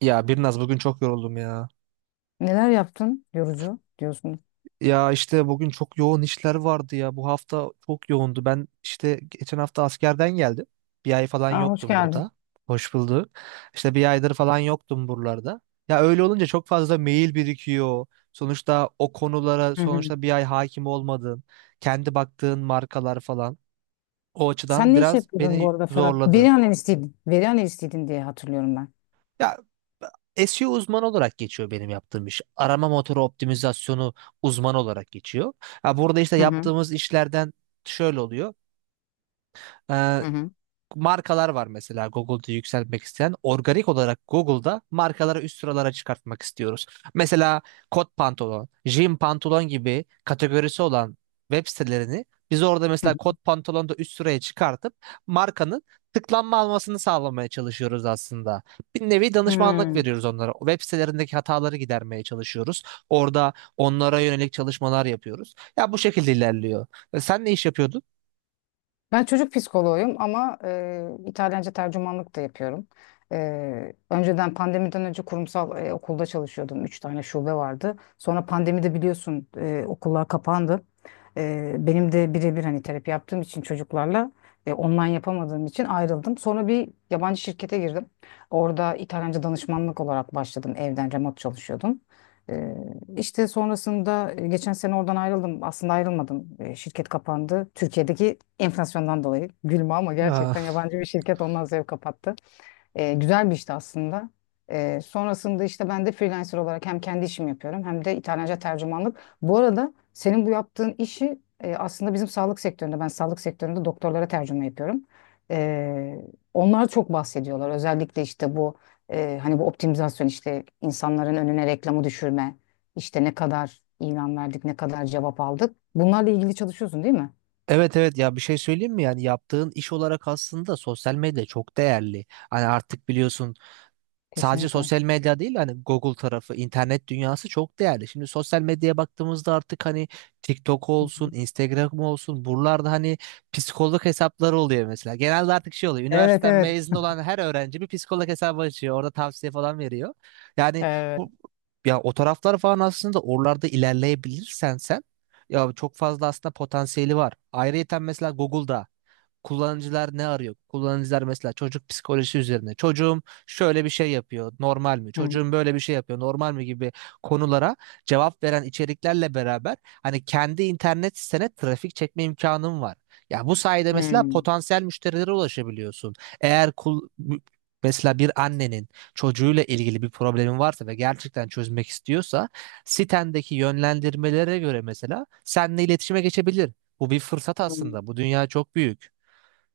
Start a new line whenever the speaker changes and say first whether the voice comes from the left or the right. right: Ya Birnaz bugün çok yoruldum ya.
left: Neler yaptın yorucu diyorsun.
right: Ya işte bugün çok yoğun işler vardı ya. Bu hafta çok yoğundu. Ben işte geçen hafta askerden geldim. Bir ay falan
left: Aa, hoş
right: yoktum
left: geldin.
right: burada. Hoş bulduk. İşte bir aydır falan yoktum buralarda. Ya öyle olunca çok fazla mail birikiyor. Sonuçta o konulara
left: Hı hı.
right: sonuçta bir ay hakim olmadın. Kendi baktığın markalar falan. O açıdan
left: Sen ne iş
right: biraz
left: yapıyordun bu
right: beni
left: arada Ferhat?
right: zorladı.
left: Veri analistiydin. Veri analistiydin diye hatırlıyorum ben.
right: Ya SEO uzmanı olarak geçiyor benim yaptığım iş. Arama motoru optimizasyonu uzmanı olarak geçiyor. Ha, burada işte
left: Hı hı.
right: yaptığımız işlerden şöyle oluyor. Ee,
left: Hı hı.
right: Markalar var mesela Google'da yükseltmek isteyen. Organik olarak Google'da markaları üst sıralara çıkartmak istiyoruz. Mesela kot pantolon, jean pantolon gibi kategorisi olan web sitelerini biz orada
left: Hı
right: mesela
left: hı.
right: kot pantolonu da üst sıraya çıkartıp markanın tıklanma almasını sağlamaya çalışıyoruz aslında. Bir nevi danışmanlık
left: Hı.
right: veriyoruz onlara. Web sitelerindeki hataları gidermeye çalışıyoruz. Orada onlara yönelik çalışmalar yapıyoruz. Ya bu şekilde ilerliyor. E, sen ne iş yapıyordun?
left: Ben çocuk psikoloğuyum ama İtalyanca tercümanlık da yapıyorum. Önceden pandemiden önce kurumsal okulda çalışıyordum. Üç tane şube vardı. Sonra pandemide biliyorsun okullar kapandı. Benim de birebir hani terapi yaptığım için çocuklarla online yapamadığım için ayrıldım. Sonra bir yabancı şirkete girdim. Orada İtalyanca danışmanlık olarak başladım. Evden remote çalışıyordum. İşte sonrasında geçen sene oradan ayrıldım. Aslında ayrılmadım. Şirket kapandı. Türkiye'deki enflasyondan dolayı. Gülme ama gerçekten yabancı bir şirket ondan zevk kapattı. Güzel bir işti aslında. Sonrasında işte ben de freelancer olarak hem kendi işimi yapıyorum hem de İtalyanca tercümanlık. Bu arada senin bu yaptığın işi aslında bizim sağlık sektöründe, ben sağlık sektöründe doktorlara tercüme yapıyorum. E, Onlar çok bahsediyorlar. Özellikle işte bu hani bu optimizasyon işte insanların önüne reklamı düşürme, işte ne kadar ilan verdik, ne kadar cevap aldık. Bunlarla ilgili çalışıyorsun değil mi?
right: Evet evet, ya bir şey söyleyeyim mi, yani yaptığın iş olarak aslında sosyal medya çok değerli. Hani artık biliyorsun sadece
left: Kesinlikle.
right: sosyal medya değil, hani Google tarafı, internet dünyası çok değerli. Şimdi sosyal medyaya baktığımızda artık hani TikTok
left: Hı
right: olsun,
left: hı.
right: Instagram olsun buralarda hani psikolog hesapları oluyor mesela. Genelde artık şey oluyor.
left: Evet,
right: Üniversiteden
left: evet.
right: mezun olan her öğrenci bir psikolog hesabı açıyor. Orada tavsiye falan veriyor. Yani
left: Evet.
right: bu ya o taraflar falan aslında oralarda ilerleyebilirsen sen ya çok fazla aslında potansiyeli var. Ayrıyeten mesela Google'da kullanıcılar ne arıyor? Kullanıcılar mesela çocuk psikolojisi üzerine. Çocuğum şöyle bir şey yapıyor, normal mi?
left: Hı
right: Çocuğum böyle bir şey yapıyor, normal mi gibi konulara cevap veren içeriklerle beraber hani kendi internet sitene trafik çekme imkanın var. Ya bu sayede mesela
left: hı.
right: potansiyel müşterilere ulaşabiliyorsun. Eğer kul mesela bir annenin çocuğuyla ilgili bir problemi varsa ve gerçekten çözmek istiyorsa sitendeki yönlendirmelere göre mesela seninle iletişime geçebilir. Bu bir fırsat
left: Hı.
right: aslında. Bu dünya çok büyük.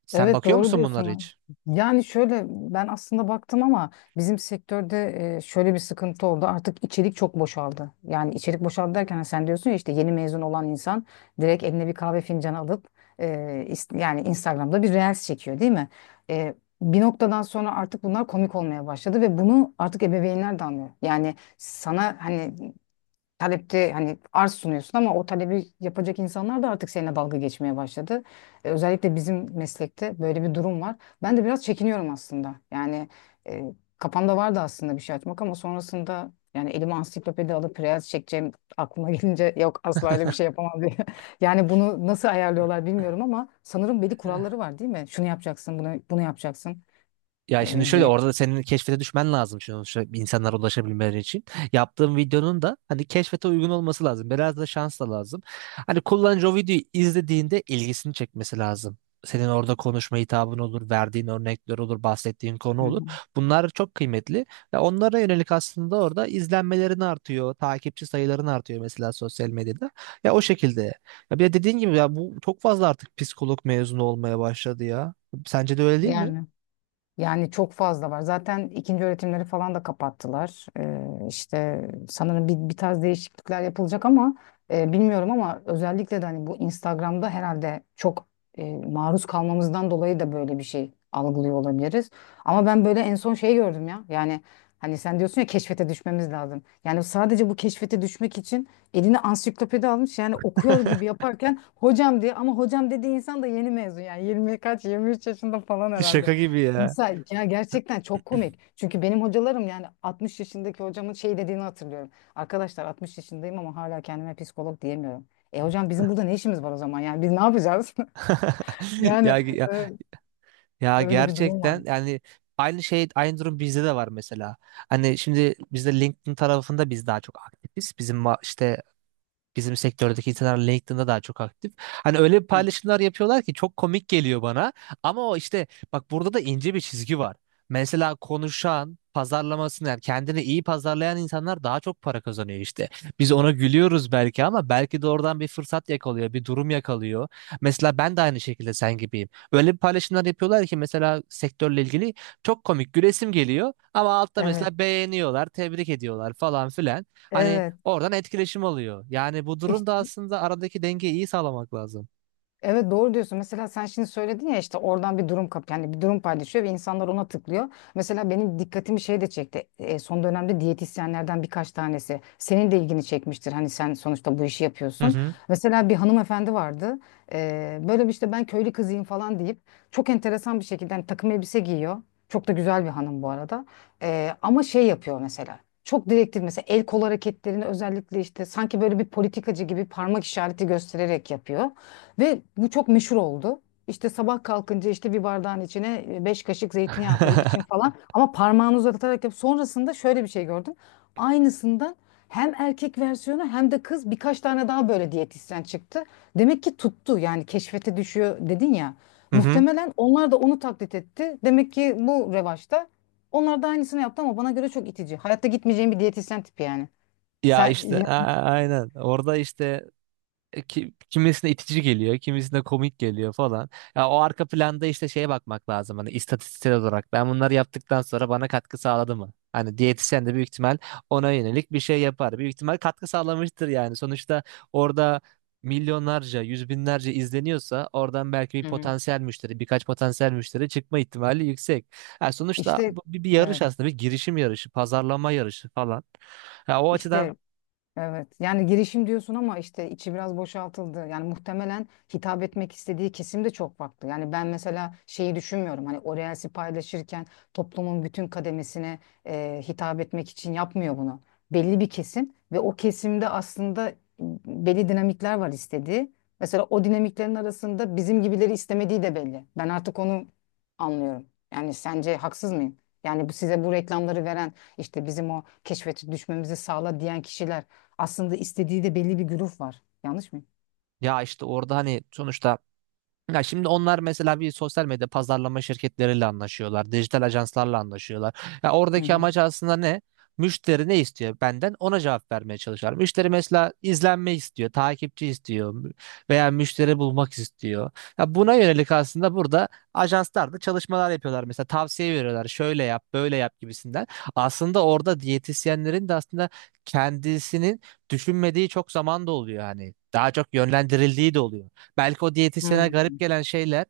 right: Sen
left: Evet,
right: bakıyor
left: doğru
right: musun bunlara
left: diyorsun.
right: hiç?
left: Yani şöyle ben aslında baktım ama bizim sektörde şöyle bir sıkıntı oldu. Artık içerik çok boşaldı. Yani içerik boşaldı derken hani sen diyorsun ya işte yeni mezun olan insan direkt eline bir kahve fincanı alıp e, yani Instagram'da bir reels çekiyor değil mi? E, Bir noktadan sonra artık bunlar komik olmaya başladı ve bunu artık ebeveynler de anlıyor. Yani sana hani talepte hani arz sunuyorsun ama o talebi yapacak insanlar da artık seninle dalga geçmeye başladı. Özellikle bizim meslekte böyle bir durum var. Ben de biraz çekiniyorum aslında. Yani e, kafamda vardı aslında bir şey açmak ama sonrasında yani elime ansiklopedi alıp reels çekeceğim aklıma gelince yok asla öyle bir şey yapamam diye. Yani bunu nasıl ayarlıyorlar bilmiyorum ama sanırım belli kuralları var değil mi? Şunu yapacaksın, bunu yapacaksın
right: Ya şimdi şöyle
left: diye.
right: orada da senin keşfete düşmen lazım şimdi sonuçta insanlara ulaşabilmeleri için. Yaptığım videonun da hani keşfete uygun olması lazım. Biraz da şans da lazım. Hani kullanıcı o videoyu izlediğinde ilgisini çekmesi lazım. Senin orada konuşma hitabın olur, verdiğin örnekler olur, bahsettiğin konu
left: Hı
right: olur.
left: hı.
right: Bunlar çok kıymetli ve onlara yönelik aslında orada izlenmelerin artıyor, takipçi sayıların artıyor mesela sosyal medyada. Ya o şekilde. Ya bir de dediğin gibi ya bu çok fazla artık psikolog mezunu olmaya başladı ya. Sence de öyle değil mi?
left: Yani. Yani çok fazla var. Zaten ikinci öğretimleri falan da kapattılar. İşte sanırım bir tarz değişiklikler yapılacak ama bilmiyorum ama özellikle de hani bu Instagram'da herhalde çok maruz kalmamızdan dolayı da böyle bir şey algılıyor olabiliriz. Ama ben böyle en son şey gördüm ya. Yani hani sen diyorsun ya keşfete düşmemiz lazım. Yani sadece bu keşfete düşmek için eline ansiklopedi almış yani okuyor gibi yaparken hocam diye ama hocam dediği insan da yeni mezun yani 20 kaç 23 yaşında falan herhalde.
right: Şaka gibi ya.
left: Mesela ya gerçekten çok komik. Çünkü benim hocalarım yani 60 yaşındaki hocamın şey dediğini hatırlıyorum. Arkadaşlar 60 yaşındayım ama hala kendime psikolog diyemiyorum. E hocam bizim burada ne işimiz var o zaman? Yani biz ne yapacağız? Yani
right: Ya, ya,
left: e,
right: ya
left: öyle bir durum var.
right: gerçekten yani aynı şey, aynı durum bizde de var mesela. Hani şimdi bizde LinkedIn tarafında biz daha çok aktifiz. İşte bizim sektördeki insanlar LinkedIn'da daha çok aktif. Hani öyle
left: Ha.
right: paylaşımlar yapıyorlar ki çok komik geliyor bana. Ama o işte bak burada da ince bir çizgi var. Mesela konuşan, pazarlamasını yani kendini iyi pazarlayan insanlar daha çok para kazanıyor işte. Biz ona gülüyoruz belki ama belki de oradan bir fırsat yakalıyor, bir durum yakalıyor. Mesela ben de aynı şekilde sen gibiyim. Öyle bir paylaşımlar yapıyorlar ki mesela sektörle ilgili çok komik, gülesim geliyor ama altta
left: Evet,
right: mesela beğeniyorlar, tebrik ediyorlar falan filan. Hani
left: evet.
right: oradan etkileşim alıyor. Yani bu durumda aslında aradaki dengeyi iyi sağlamak lazım.
left: Evet, doğru diyorsun. Mesela sen şimdi söyledin ya işte oradan bir durum kap yani bir durum paylaşıyor ve insanlar ona tıklıyor. Mesela benim dikkatimi şey de çekti. Son dönemde diyetisyenlerden birkaç tanesi. Senin de ilgini çekmiştir. Hani sen sonuçta bu işi
right: Hı
left: yapıyorsun.
right: hı.
left: Mesela bir hanımefendi vardı. Böyle bir işte ben köylü kızıyım falan deyip çok enteresan bir şekilde hani takım elbise giyiyor. Çok da güzel bir hanım bu arada. Ama şey yapıyor mesela. Çok direktif mesela el kol hareketlerini özellikle işte sanki böyle bir politikacı gibi parmak işareti göstererek yapıyor. Ve bu çok meşhur oldu. İşte sabah kalkınca işte bir bardağın içine 5 kaşık zeytinyağı koyup için falan. Ama parmağını uzatarak yap. Sonrasında şöyle bir şey gördüm. Aynısından hem erkek versiyonu hem de kız birkaç tane daha böyle diyetisyen çıktı. Demek ki tuttu yani keşfete düşüyor dedin ya.
right: Hı hı.
left: Muhtemelen onlar da onu taklit etti. Demek ki bu revaçta. Onlar da aynısını yaptı ama bana göre çok itici. Hayatta gitmeyeceğim bir diyetisyen tipi yani.
right: Ya
left: Sen
right: işte
left: ya.
right: aynen. Orada işte kimisine itici geliyor, kimisine komik geliyor falan. Ya o arka planda işte şeye bakmak lazım hani istatistiksel olarak. Ben bunları yaptıktan sonra bana katkı sağladı mı? Hani diyetisyen de büyük ihtimal ona yönelik bir şey yapar. Büyük ihtimal katkı sağlamıştır yani. Sonuçta orada milyonlarca, yüz binlerce izleniyorsa oradan belki bir
left: Hı hı.
right: potansiyel müşteri, birkaç potansiyel müşteri çıkma ihtimali yüksek. Yani sonuçta
left: işte
right: bu bir, bir yarış
left: evet.
right: aslında, bir girişim yarışı, pazarlama yarışı falan. Ya o açıdan
left: işte Evet. Yani girişim diyorsun ama işte içi biraz boşaltıldı. Yani muhtemelen hitap etmek istediği kesim de çok farklı. Yani ben mesela şeyi düşünmüyorum. Hani o reels'i paylaşırken toplumun bütün kademesine hitap etmek için yapmıyor bunu. Belli bir kesim ve o kesimde aslında belli dinamikler var istediği. Mesela o dinamiklerin arasında bizim gibileri istemediği de belli. Ben artık onu anlıyorum. Yani sence haksız mıyım? Yani bu size bu reklamları veren işte bizim o keşfete düşmemizi sağla diyen kişiler aslında istediği de belli bir güruh var. Yanlış mıyım?
right: ya işte orada hani sonuçta ya şimdi onlar mesela bir sosyal medya pazarlama şirketleriyle anlaşıyorlar, dijital ajanslarla anlaşıyorlar. Ya
left: Hı
right: oradaki
left: hı.
right: amaç aslında ne? Müşteri ne istiyor benden? Ona cevap vermeye çalışıyorlar. Müşteri mesela izlenme istiyor, takipçi istiyor veya müşteri bulmak istiyor. Ya buna yönelik aslında burada ajanslar da çalışmalar yapıyorlar. Mesela tavsiye veriyorlar. Şöyle yap, böyle yap gibisinden. Aslında orada diyetisyenlerin de aslında kendisinin düşünmediği çok zaman da oluyor hani. Daha çok yönlendirildiği de oluyor. Belki o diyetisyene garip
left: Hmm.
right: gelen şeyler,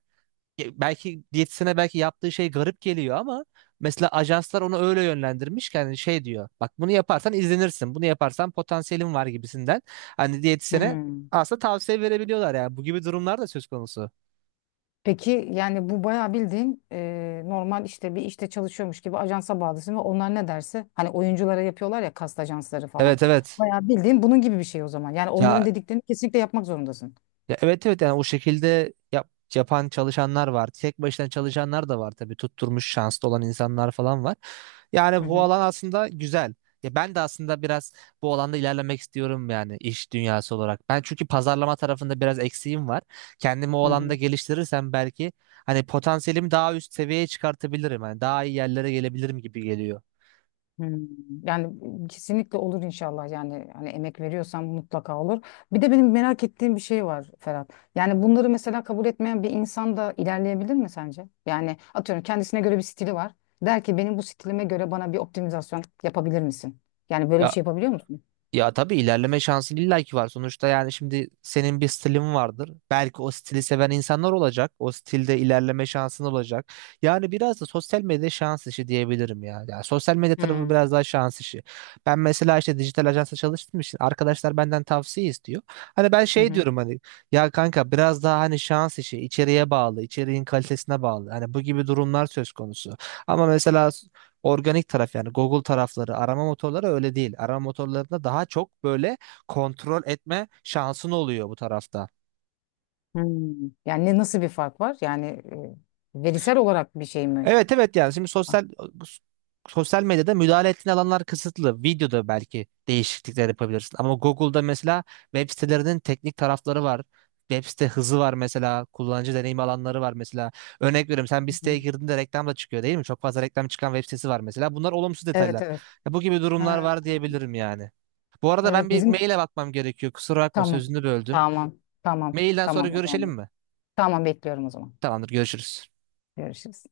right: belki diyetisyene belki yaptığı şey garip geliyor ama mesela ajanslar onu öyle yönlendirmiş ki hani şey diyor. Bak bunu yaparsan izlenirsin. Bunu yaparsan potansiyelin var gibisinden. Hani diyetisyene
left: Hmm.
right: aslında tavsiye verebiliyorlar yani. Bu gibi durumlar da söz konusu.
left: Peki yani bu bayağı bildiğin normal işte bir işte çalışıyormuş gibi ajansa bağlısın ve onlar ne derse hani oyunculara yapıyorlar ya kast ajansları falan.
right: Evet evet.
left: Bayağı bildiğin bunun gibi bir şey o zaman. Yani onların
right: Ya
left: dediklerini kesinlikle yapmak zorundasın.
right: ya evet evet yani o şekilde yapan çalışanlar var. Tek başına çalışanlar da var tabii. Tutturmuş şanslı olan insanlar falan var. Yani
left: Hı
right: bu
left: hı.
right: alan aslında güzel. Ya ben de aslında biraz bu alanda ilerlemek istiyorum yani iş dünyası olarak. Ben çünkü pazarlama tarafında biraz eksiğim var. Kendimi o
left: Hı
right: alanda
left: hı.
right: geliştirirsem belki hani potansiyelimi daha üst seviyeye çıkartabilirim. Hani daha iyi yerlere gelebilirim gibi geliyor.
left: Hmm. Yani kesinlikle olur inşallah yani hani emek veriyorsam mutlaka olur. Bir de benim merak ettiğim bir şey var Ferhat. Yani bunları mesela kabul etmeyen bir insan da ilerleyebilir mi sence? Yani atıyorum kendisine göre bir stili var. Der ki benim bu stilime göre bana bir optimizasyon yapabilir misin? Yani böyle bir
right: Ya
left: şey yapabiliyor musun?
right: ya tabii ilerleme şansın illaki var. Sonuçta yani şimdi senin bir stilin vardır. Belki o stili seven insanlar olacak. O stilde ilerleme şansın olacak. Yani biraz da sosyal medya şans işi diyebilirim ya. Yani sosyal medya tarafı
left: Hmm.
right: biraz daha şans işi. Ben mesela işte dijital ajansa çalıştığım için arkadaşlar benden tavsiye istiyor. Hani ben
left: Hı
right: şey
left: hı.
right: diyorum hani ya kanka biraz daha hani şans işi, içeriğe bağlı, içeriğin kalitesine bağlı. Hani bu gibi durumlar söz konusu. Ama mesela organik taraf yani Google tarafları, arama motorları öyle değil. Arama motorlarında daha çok böyle kontrol etme şansın oluyor bu tarafta.
left: Hmm. Yani nasıl bir fark var? Yani verisel olarak bir şey mi?
right: Evet evet yani şimdi sosyal medyada müdahale ettiğin alanlar kısıtlı. Videoda belki değişiklikler yapabilirsin. Ama Google'da mesela web sitelerinin teknik tarafları var. Web site hızı var mesela. Kullanıcı deneyim alanları var mesela. Örnek veriyorum, sen bir
left: Hı.
right: siteye girdiğinde reklam da çıkıyor değil mi? Çok fazla reklam çıkan web sitesi var mesela. Bunlar olumsuz
left: Evet,
right: detaylar.
left: evet.
right: Ya bu gibi durumlar
left: Ha,
right: var diyebilirim yani. Bu arada ben
left: evet,
right: bir
left: bizim
right: maile bakmam gerekiyor. Kusura bakma,
left: tamam.
right: sözünü böldüm.
left: Tamam. Tamam.
right: Mailden sonra
left: Tamam o
right: görüşelim
left: zaman.
right: mi?
left: Tamam, bekliyorum o zaman.
right: Tamamdır, görüşürüz.
left: Görüşürüz.